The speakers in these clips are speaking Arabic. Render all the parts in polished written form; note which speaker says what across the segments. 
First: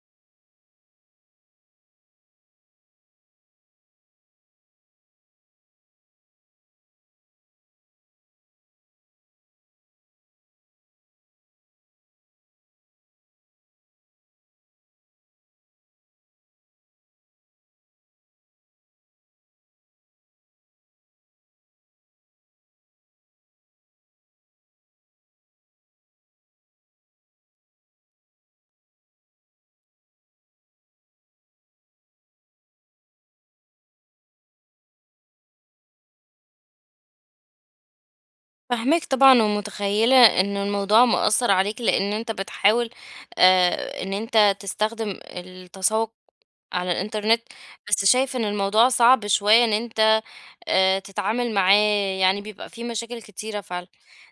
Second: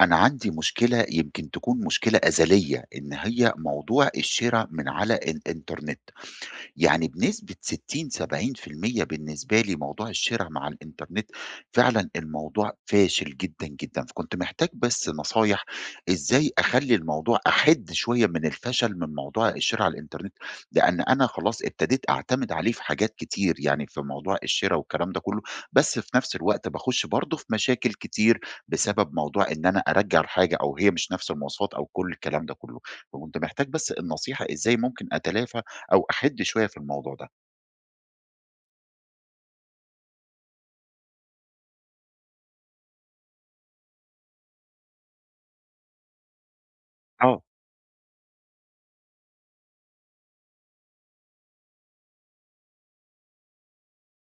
Speaker 1: أنا عندي مشكلة يمكن تكون مشكلة أزلية، إن هي موضوع الشِرا من على الإنترنت. يعني بنسبة 60، 70% بالنسبة لي موضوع الشِرا مع الإنترنت فعلًا الموضوع فاشل جدًا، جدًا، فكنت محتاج بس نصايح إزاي أخلّي الموضوع أحِد شوية من الفشل من موضوع الشِرا على الإنترنت، لإن أنا خلاص ابتديت أعتمد عليه في حاجات كتير، يعني في موضوع الشِرا والكلام ده كُلّه، بس في نفس الوقت باخُش برضه في مشاكل كتير بسبب موضوع إن أنا أرجّع الحاجة أو هي مش نفس المواصفات أو كل الكلام ده كُلّه، فكنت محتاج بس النصيحة إزاي ممكن أتلافى أو أحِدّ شوية في الموضوع ده.
Speaker 2: فاهماك طبعًا ومتخيّلة إن الموضوع مأثّر عليك، لإن أنت بتحاول إن أنت تستخدم التسوق على الإنترنت،
Speaker 1: آه،
Speaker 2: بس شايف إن الموضوع صعب شوية إن أنت تتعامل معاه، يعني بيبقى في مشاكل كتيرة فعلًا.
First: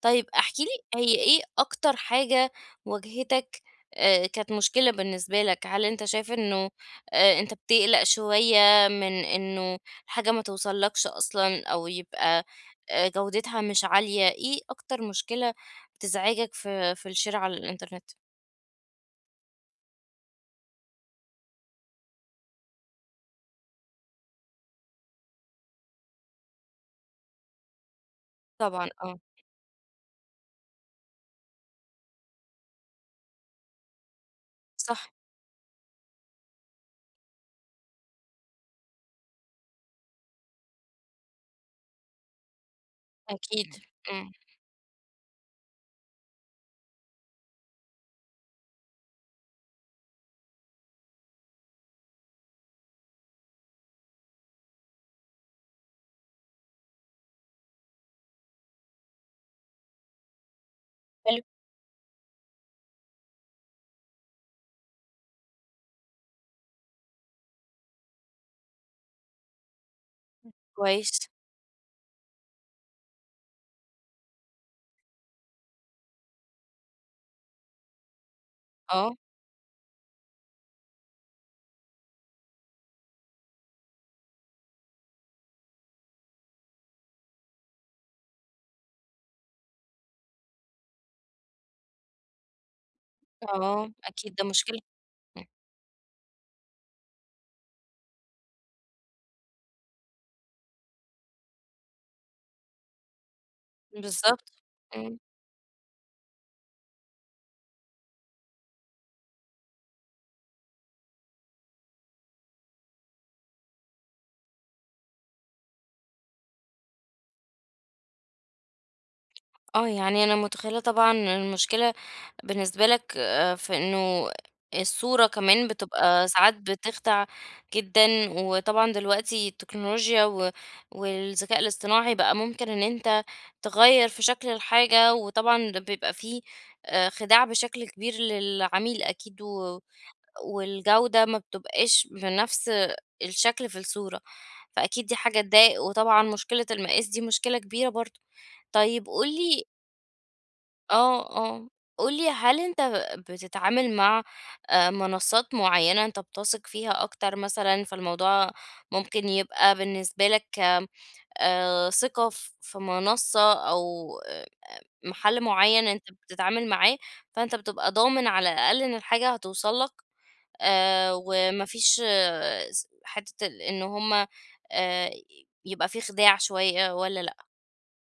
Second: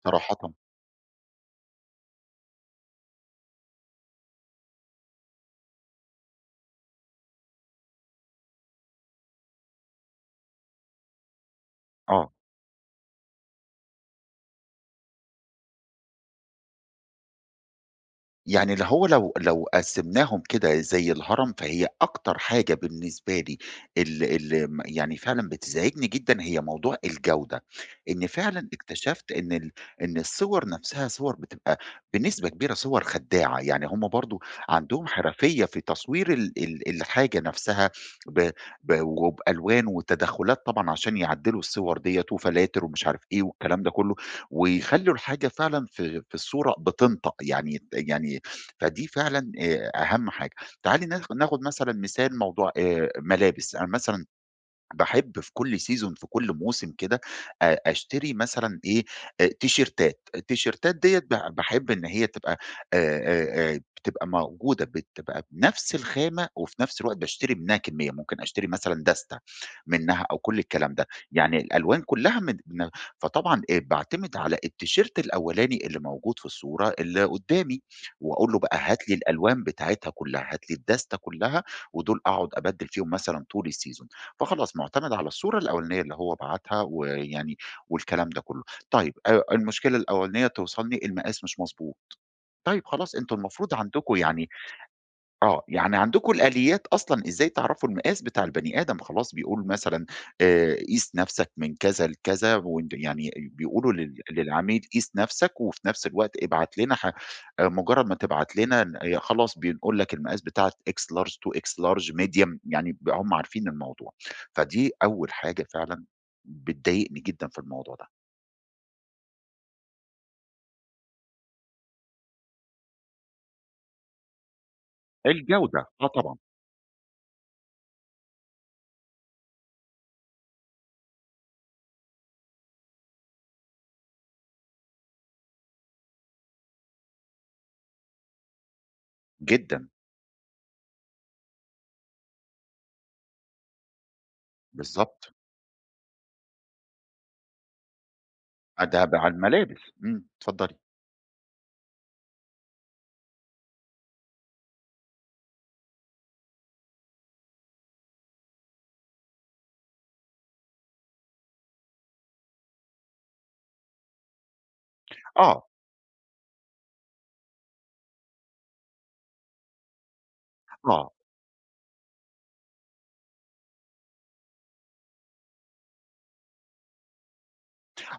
Speaker 2: طيب
Speaker 1: صراحةً،
Speaker 2: احكِ لي هي إيه أكتر حاجة واجهتك كانت مشكلة بالنسبة لك؟ هل أنت شايف إنه أنت بتقلق شوية من إنه الحاجة ما توصلكش أصلًا أو
Speaker 1: آه.
Speaker 2: يبقى جودتها مش عالية؟ إيه أكتر مشكلة بتزعجك في الشِرا على الإنترنت؟
Speaker 1: يعني اللي هو لو قسّمناهم كده زي الهرم، فهي أكتر حاجة بالنسبة لي اللي يعني فعلًا بتزعجني جدًا هي موضوع الجودة، إن فعلًا
Speaker 2: طبعًا آه،
Speaker 1: اكتشفت إن الصور نفسها صور بتبقى بنسبة كبيرة صور خداعة، يعني هم برضه عندهم
Speaker 2: صح،
Speaker 1: حرفية في تصوير ال ال الحاجة نفسها ب ب وبألوان وتدخلات طبعًا عشان يعدّلوا الصور ديّة وفلاتر ومش عارف إيه
Speaker 2: أكيد،
Speaker 1: والكلام ده كله،
Speaker 2: إمم،
Speaker 1: ويخلّوا الحاجة فعلًا في الصورة بتنطق يعني. فدي فعلًا أهم حاجة. تعالي ناخد مثلًا مثال موضوع ملابس. أنا مثلًا باحب في كل سيزون في كل موسم كده أشتري مثلًا إيه، تيشيرتات. التيشيرتات ديّة ب
Speaker 2: حلو،
Speaker 1: باحب إن هي تبقى بتبقى موجودة بتبقى بنفس الخامة، وفي نفس الوقت باشتري منها كمية، ممكن أشتري مثلًا دستة منها أو كل الكلام ده.
Speaker 2: كويس.
Speaker 1: يعني الألوان كلها من من فطبعًا باعتمد على التيشيرت الأولاني اللي موجود في الصورة اللي قدّامي، وأقول له بقى هات لي
Speaker 2: آه،
Speaker 1: الألوان بتاعتها كلها، هات لي الدستة كلها، ودول أقعد أبدّل فيهم مثلًا طول السيزون. فخلاص معتمد على الصورة الأولانية اللي هو بعتها ويعني والكلام ده كله. طيب المشكلة الأولانية توصلني المقاس مش مضبوط. طيب خلاص أنتم المفروض
Speaker 2: آه،
Speaker 1: عندكم
Speaker 2: أكيد ده
Speaker 1: يعني.
Speaker 2: مشكلة،
Speaker 1: آه، يعني عندكم الآليات أصلًا إزاي تعرفوا المقاس بتاع البني آدم، خلاص بيقول مثلًا قيس نَفْسك من كذا لكذا، وأنت يعني بيقولوا
Speaker 2: بالضبط،
Speaker 1: للعميل قيس
Speaker 2: إمم،
Speaker 1: نَفْسك وفي نَفْس الوقت ابعت لنا ح مجرّد ما تبعت لنا ن خلاص بنقول لك المقاس بتاعة X large to X large medium يعني ب هم عارفين الموضوع. فدي أول حاجة فعلًا بتضايقني جدًا في الموضوع ده.
Speaker 2: آه، يعني أنا متخيلة طبعًا المشكلة بالنسبة لك في إنه الصورة كمان
Speaker 1: الجودة، آه
Speaker 2: بتبقى
Speaker 1: طبعًا،
Speaker 2: ساعات بتخدع جدًا، وطبعًا دلوقتي التكنولوجيا والذكاء الاصطناعي بقى ممكن إن أنت تغيّر في شكل الحاجة، وطبعًا ده بيبقى في خداع بشكل كبير للعميل أكيد
Speaker 1: جدًا،
Speaker 2: والجودة ما بتبقاش بنفس الشكل في الصورة، فأكيد دي
Speaker 1: بالضبط.
Speaker 2: حاجة تضايق، وطبعًا مشكلة المقاس دي مشكلة كبيرة برضه.
Speaker 1: آه، ده
Speaker 2: طيب
Speaker 1: ب
Speaker 2: قُل
Speaker 1: على
Speaker 2: لي
Speaker 1: الملابس، إمم، اتفضّلي.
Speaker 2: آه، آه، قُل لي هل أنت بتتعامل مع منصات معيّنة أنت بتثق فيها أكتر مثلًا، فالموضوع ممكن يبقى بالنسبة لك ثقة في منصة أو آه، محل
Speaker 1: آه،
Speaker 2: معيّن أنت بتتعامل معاه، فأنت بتبقى ضامن على الأقل إن الحاجة هتوصل لك؟
Speaker 1: آه.
Speaker 2: وما فيش آه، س حتّة ال إن هُم آآ يبقى في خداع شوية والّا لأ؟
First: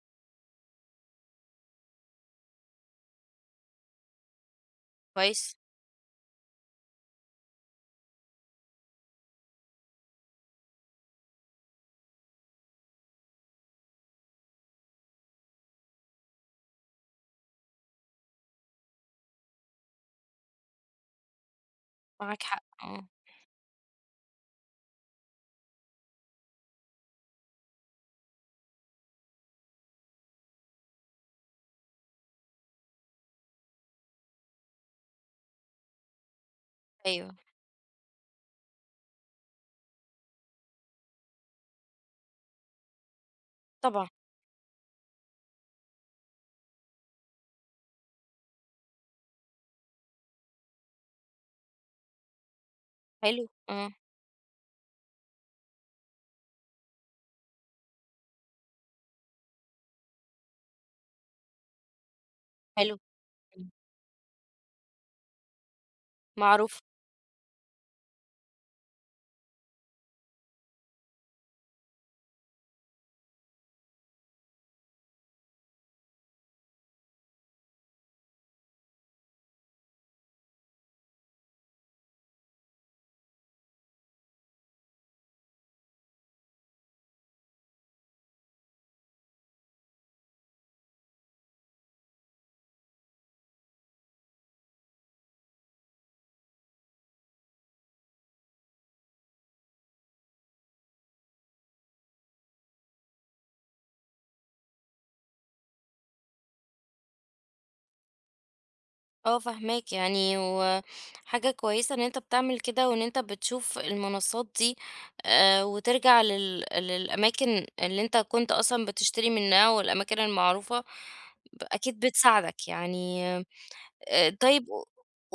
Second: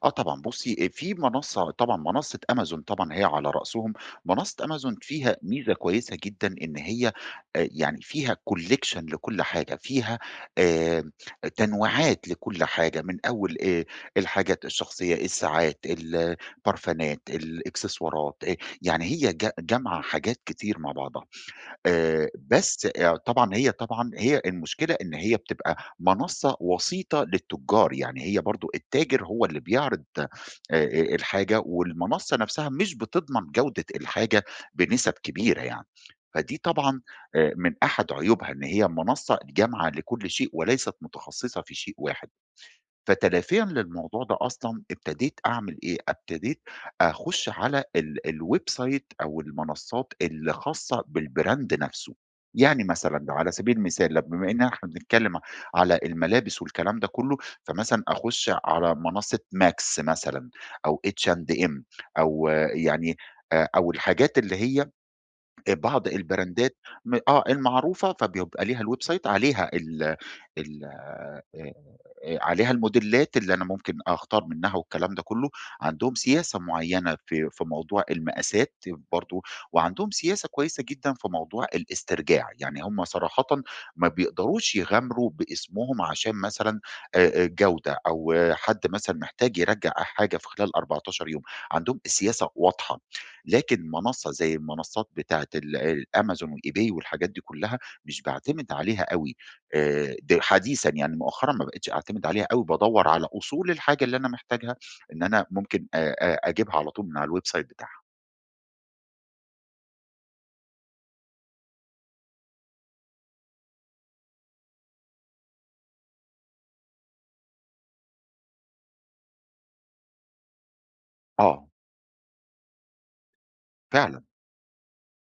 Speaker 1: آه طبعًا بُصّي، في منصّة، طبعًا منصّة أمازون، طبعًا هي على رأسهم. منصّة أمازون فيها
Speaker 2: كويس،
Speaker 1: ميزة كويسة جدًا، إن هي يعني فيها collection لكل حاجة، فيها آآ تنويعات لكل حاجة، من أول الحاجات الشخصية، الساعات، البرفانات، الإكسسوارات. يعني هي جامعة حاجات كتير مع بعضها.
Speaker 2: معاك حق
Speaker 1: بس
Speaker 2: آه،
Speaker 1: طبعًا هي المشكلة إن هي بتبقى منصّة وسيطة للتُجّار، يعني هي برضه التاجر هو اللي بيعرض الحاجة، والمنصّة نَفْسها مش بتضمن جودة الحاجة بنسب كبيرة يعني. فدي طبعًا
Speaker 2: أيوه،
Speaker 1: من أحد عيوبها إن هي منصّة جامعة لكل شيء وليست متخصّصة في شيء واحد. فتلافيًا
Speaker 2: طبعًا،
Speaker 1: للموضوع ده أصلًا ابتديت أعمل إيه، ابتديت أخُش على الwebsite أو المنصات اللي خاصة بالbrand نفسه. يعني مثلًا
Speaker 2: حلو،
Speaker 1: على سبيل
Speaker 2: آه،
Speaker 1: المثال بما إن إحنا بنتكلم على الملابس والكلام ده كلّه، فمثلًا أخُش على منصة Max مثلًا، أو H&M، أو آه،
Speaker 2: حلو،
Speaker 1: يعني
Speaker 2: إمم،
Speaker 1: أو الحاجات اللي هي بعض البراندات
Speaker 2: معروف،
Speaker 1: م آه المعروفة، فبيبقى ليها الwebsite، عليها ال ال آآ عليها الموديلات اللي أنا ممكن أختار منها والكلام ده كله. عندهم سياسة معيّنة في موضوع المقاسات برضه، وعندهم سياسة كويسة جدًا في موضوع الاسترجاع. يعني هم صراحةً ما بيقدروش يغامروا باسمهم، عشان مثلًا جودة، أو آه، حد مثلًا محتاج يرجّع حاجة في خلال 14 يوم، عندهم السياسة واضحة. لكن منصة زي المنصات بتاعة الأمازون وEbay والحاجات دي كلها مش باعتمد عليها أوي. د حديثًا، يعني مؤخرًا، ما بقيتش أعتمد عليها أوي، بادوّر على أصول الحاجة اللي أنا محتاجها، إن أنا ممكن أجيبها على طول من على الwebsite بتاعها.
Speaker 2: آه فاهماك يعني، وحاجة كويسة إن أنت بتعمل كده وإن أنت بتشوف المنصات دي وترجع للأماكن اللي أنت كنت أصلًا بتشتري منها والأماكن المعروفة ب
Speaker 1: آه،
Speaker 2: أكيد بتساعدك يعني
Speaker 1: فعلًا.
Speaker 2: طيب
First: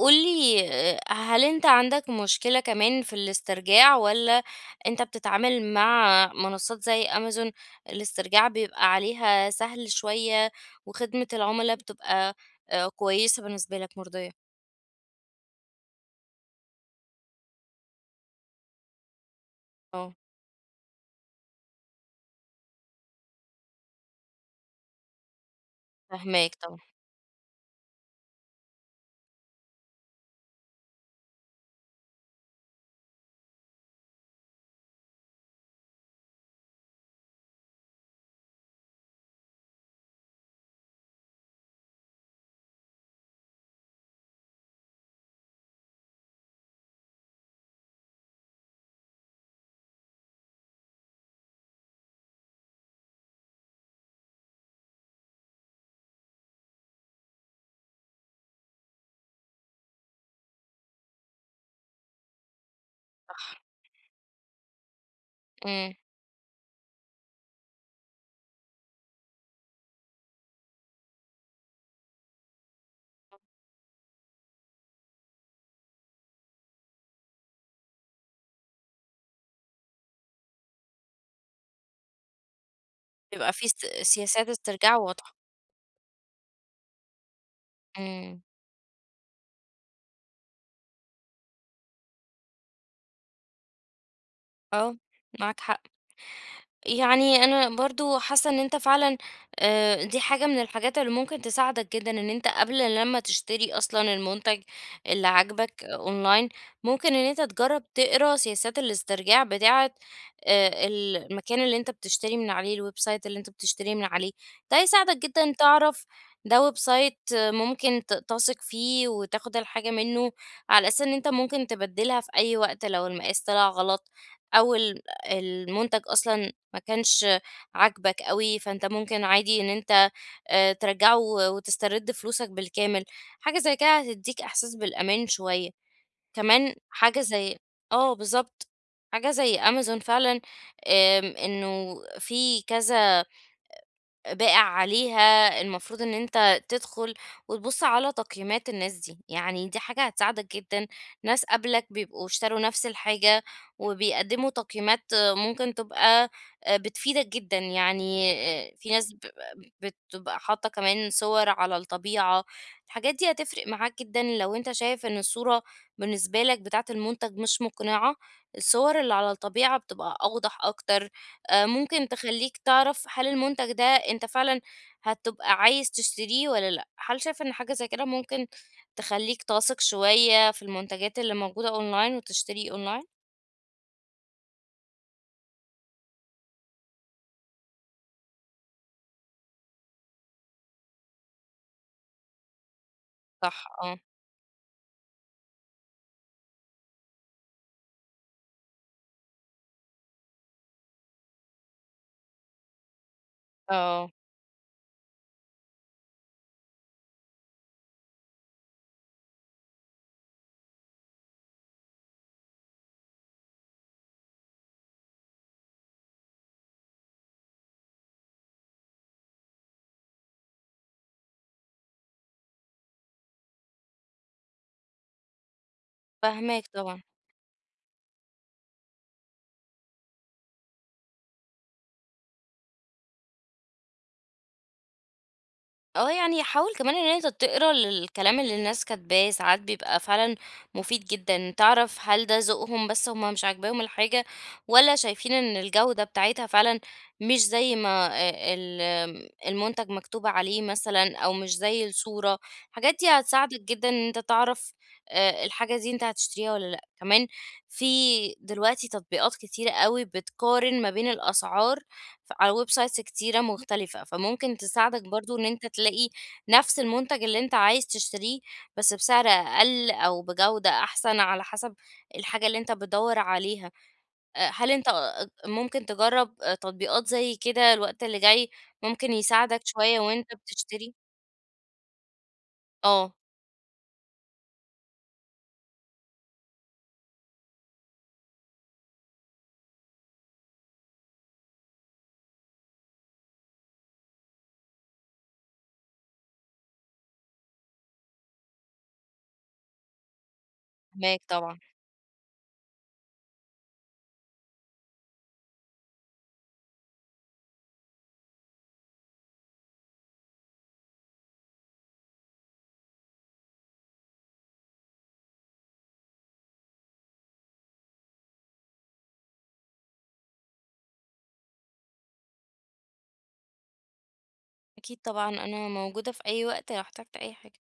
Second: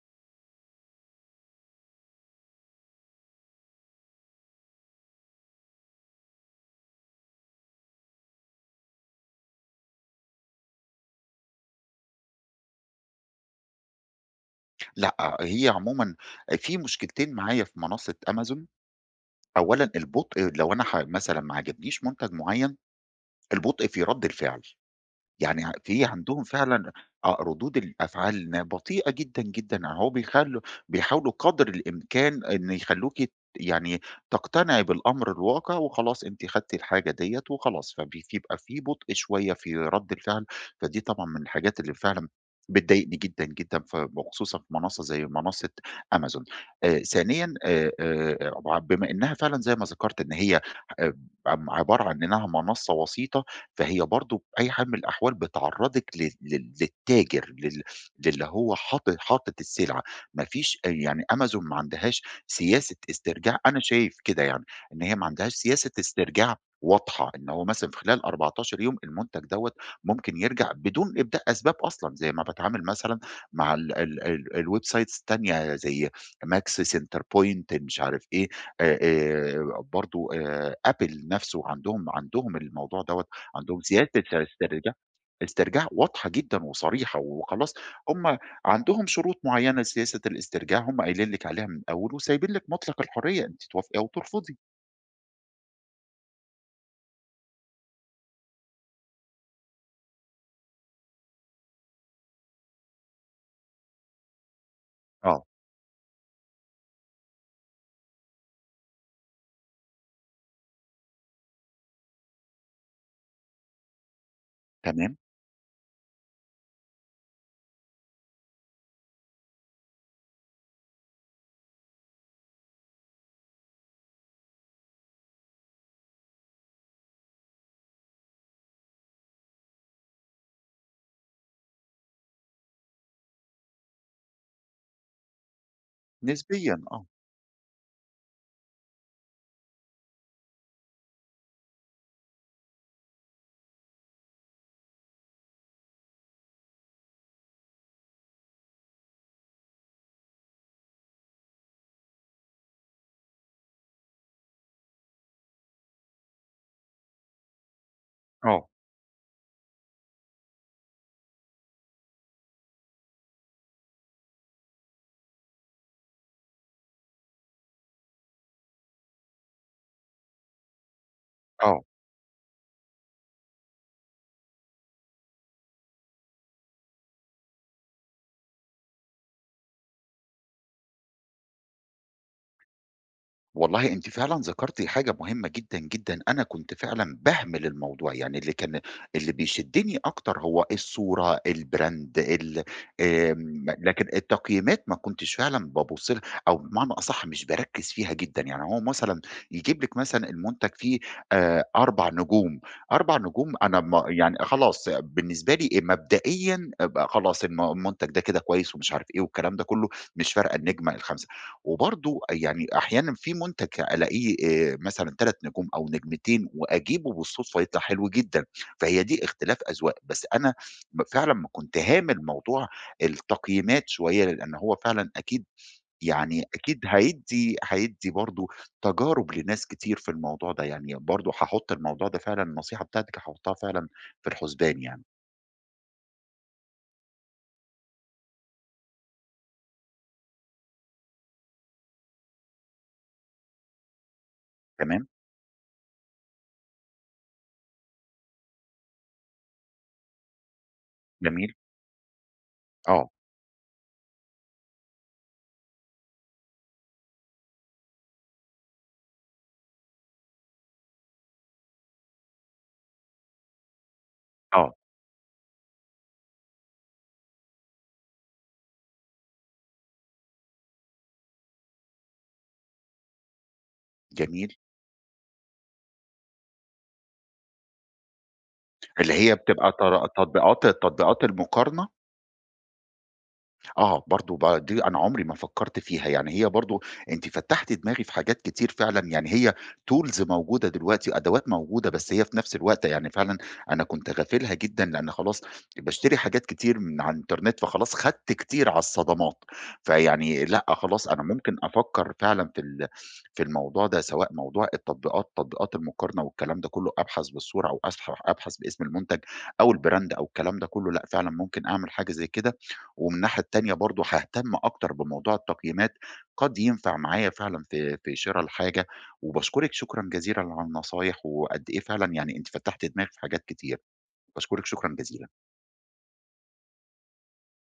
Speaker 2: قُل لي هل أنت عندك مشكلة كمان في الاسترجاع والّا أنت بتتعامل مع منصات زي أمازون الاسترجاع بيبقى عليها سهل شوية وخدمة العُملا بتبقى كويسة بالنسبة لك مرضية؟
Speaker 1: لأ، هي عمومًا في مشكلتين معايا في منصة أمازون. أولًا
Speaker 2: آه،
Speaker 1: البطء، لو أنا ح مثلًا ما عجبنيش منتج معيّن، البطء في رَد الفعل. يعني ع في عندهم
Speaker 2: فاهماك طبعًا،
Speaker 1: فعلًا آه، ردود الأفعال بطيئة جدًا، جدًا. يعني بيخلّوا بيحاولوا قدر الإمكان إن يخلّوكِ ت يعني تقتنعي بالأمر الواقع وخلاص أنتِ خدتِ الحاجة ديّة وخلاص. بيبقى في بطء شوية في رَد الفعل. فدي طبعًا من الحاجات اللي فعلًا بتضايقني جدًا، جدًا، ف وخصوصًا في منصة زي منصة أمازون. ثانيًا، بما إنها فعلًا زي ما ذكرت إن هي آآ عبارة عن إنها منصة وسيطة، فهي برضه بأي حال من الأحوال بتعرّضِك لل لل للتاجر، للي هو حاطط السلعة. ما فيش يعني أمازون ما عندهاش سياسة استرجاع أنا شايف كده يعني، إن هي ما عندهاش سياسة
Speaker 2: إمم،
Speaker 1: استرجاع واضحة. إن هو مثلًا في خلال 14 يوم المنتج دوّة ممكن يرجع بدون إبداء أسباب أصلًا. زي ما باتعامل مثلًا مع ال ال ال الweb sites التانية زي Max، Centerpoint، مش عارف إيه، برضه Apple نَفْسه عندهم الموضوع دوّة.
Speaker 2: بيبقى في
Speaker 1: عندهم زيادة
Speaker 2: سياسات استرجاع واضحة،
Speaker 1: استرجاع واضحة جدًا وصريحة. وخلاص، هم
Speaker 2: إمم،
Speaker 1: عندهم شروط معيّنة لسياسة الاسترجاع، هم قايلين لِك عليها من الأول، وسايبين لِك مطلق الحرية أنتِ توافقي أو ترفضي.
Speaker 2: آه، معاك حق. يعني أنا برضو حاسة إن أنت فعلا آه، دي حاجة من الحاجات اللي ممكن تساعدك جدا إن أنت قبل لما تشتري أصلا المنتج اللي
Speaker 1: آه،
Speaker 2: عاجبك أونلاين ممكن إن أنت تجرب تقرا سياسات الاسترجاع بتاعة آه، المكان اللي أنت بتشتري من عليه الويب سايت اللي أنت بتشتري من عليه ده
Speaker 1: تمام،
Speaker 2: هيساعدك جدا تعرف ده ويب سايت آه، ممكن تثق فيه وتاخد الحاجة منه على أساس إن أنت ممكن تبدلها في أي وقت لو المقاس طلع غلط أو المنتج اصلا ما كانش عاجبك أوي، فأنت ممكن عادي إن أنت ترجّعه وتسترد فلوسك بالكامل، حاجة زي كده هتدّيك إحساس بالأمان شوية، كمان
Speaker 1: نسبيًا آه،
Speaker 2: حاجة زي آه بالضبط، حاجة زي أمازون فعلًا آمم إنه في كذا باقع عليها، المفروض إن أنت تدخل وتبُص على تقييمات الناس دي، يعني دي حاجة هتساعدك جدًا، ناس قبلك بيبقوا اشتروا نفس الحاجة وبيقدموا تقييمات آه، ممكن تبقى بتفيدك جدًا، يعني
Speaker 1: آه،
Speaker 2: في ناس بتبقى حاطة كمان صور على الطبيعة، الحاجات دي هتفرق معاك جدًا لو أنت شايف إن الصورة بالنسبة لك بتاعة المنتج مش مقنعة، الصور اللي على الطبيعة بتبقى أوضح أكتر،
Speaker 1: آه.
Speaker 2: ممكن تخلّيك تعرف هل المنتج ده أنت فعلًا هتبقى عايز تشتريه والّا لأ؟ هل شايف إن حاجة زي كده ممكن تخلّيك تثق شوية في المنتجات اللي موجودة online وتشتري online؟
Speaker 1: والله أنتِ فعلًا ذكرتِ حاجة مهمة جدًا، جدًا. أنا كنت فعلًا باهمل الموضوع، يعني اللي بيشدني أكتر هو الصورة، الbrand، آمم،
Speaker 2: صح آه،
Speaker 1: لكن التقييمات ما كنتش فعلًا بابُص لها، أو بمعنى أصح مش باركّز فيها جدًا. يعني هو مثلًا يجيب لِك مثلًا المنتج فيه 4 نجوم، 4 نجوم أنا ما
Speaker 2: آه،
Speaker 1: يعني خلاص بالنسبة لي مبدئيًا، أبقى خلاص المنتج ده كده كويس ومش عارف إيه والكلام ده كلّه، مش فارقة النجمة الخام. وبرضه يعني أحيانًا في منتج ألاقيه مثلًا 3 نجوم أو نجمتين، وأجيبه بالصدفة، يطلع حلو جدًا. فهي دي اختلاف أذواق. بس أنا فعلًا ما كنت هامل موضوع التقييمات شوية، لأن هو فعلًا أكيد، يعني
Speaker 2: فاهماك
Speaker 1: أكيد
Speaker 2: طبعًا.
Speaker 1: هيدّي برضه تجارب لناس كتير في الموضوع ده. يعني برضه هاحُط الموضوع ده، فعلًا النصيحة بتاعتِك هاحُطها فعلًا في الحُسبان يعني.
Speaker 2: آه، يعني حاول كمان إن أنت تقرا الكلام اللي الناس كاتباه، ساعات بيبقى فعلًا مفيد جدًا، تعرف هل ده ذوقهم بس هُم مش عاجباهم الحاجة، والّا
Speaker 1: تمام،
Speaker 2: شايفين إن الجودة بتاعتها فعلًا مش زي ما ال المنتج مكتوب عليه مثلًا، أو
Speaker 1: جميل،
Speaker 2: مش زي الصورة، الحاجات دي
Speaker 1: آه،
Speaker 2: هتساعدك جدًا إن أنت تعرف الحاجة دي أنت هتشتريها والّا لأ، كمان في دلوقتي تطبيقات كتيرة أوي بتقارن ما بين الأسعار ف على ويب سايتس كتيرة مختلفة، فممكن
Speaker 1: آه،
Speaker 2: تساعدك برضه إن أنت تلاقي نفس المنتج اللي أنت عايز تشتريه، بس بسعر أقل أو بجودة أحسن على حسب الحاجة اللي أنت بتدوّر عليها.
Speaker 1: جميل.
Speaker 2: هل أنت ممكن تجرّب تطبيقات زي كده الوقت اللي جاي ممكن
Speaker 1: اللي هي
Speaker 2: يساعدك
Speaker 1: بتبقى
Speaker 2: شوية وأنت
Speaker 1: تطبيقات
Speaker 2: بتشتري؟
Speaker 1: المقارنة؟
Speaker 2: آه،
Speaker 1: آه، برضه دي أنا عمري ما فكّرت فيها. يعني هي برضه أنتِ فتّحتِ دماغي في حاجات كتير فعلًا. يعني هي tools موجودة دلوقتي، أدوات موجودة، بس هي في نفس الوقت يعني فعلًا أنا كنت غافلها جدًا، لإن خلاص باشتري حاجات كتير من على الإنترنت، فخلاص خدت كتير على الصدمات. فيعني لأ، خلاص
Speaker 2: فاهماك
Speaker 1: أنا ممكن
Speaker 2: طبعًا،
Speaker 1: أفكّر فعلًا في الموضوع ده، سواء موضوع التطبيقات، تطبيقات المقارنة والكلام ده كلّه. أبحث بالصورة، أو أبحث باسم المنتج أو الbrand أو الكلام ده كلّه، لأ، فعلًا ممكن أعمل حاجة زي كده. ومن الناحية التانية برضه هاهتم أكتر بموضوع التقييمات، قد ينفع معايا فعلًا في شِرا الحاجة. وباشكرِك شكرًا جزيلًا على النصايح، وقد إيه فعلًا يعني أنتِ فتّحتِ دماغي في حاجات كتير. باشكرِك شكرًا
Speaker 2: أكيد طبعًا،
Speaker 1: جزيلًا.
Speaker 2: أنا موجودة في أي وقت لو احتجت أي حاجة.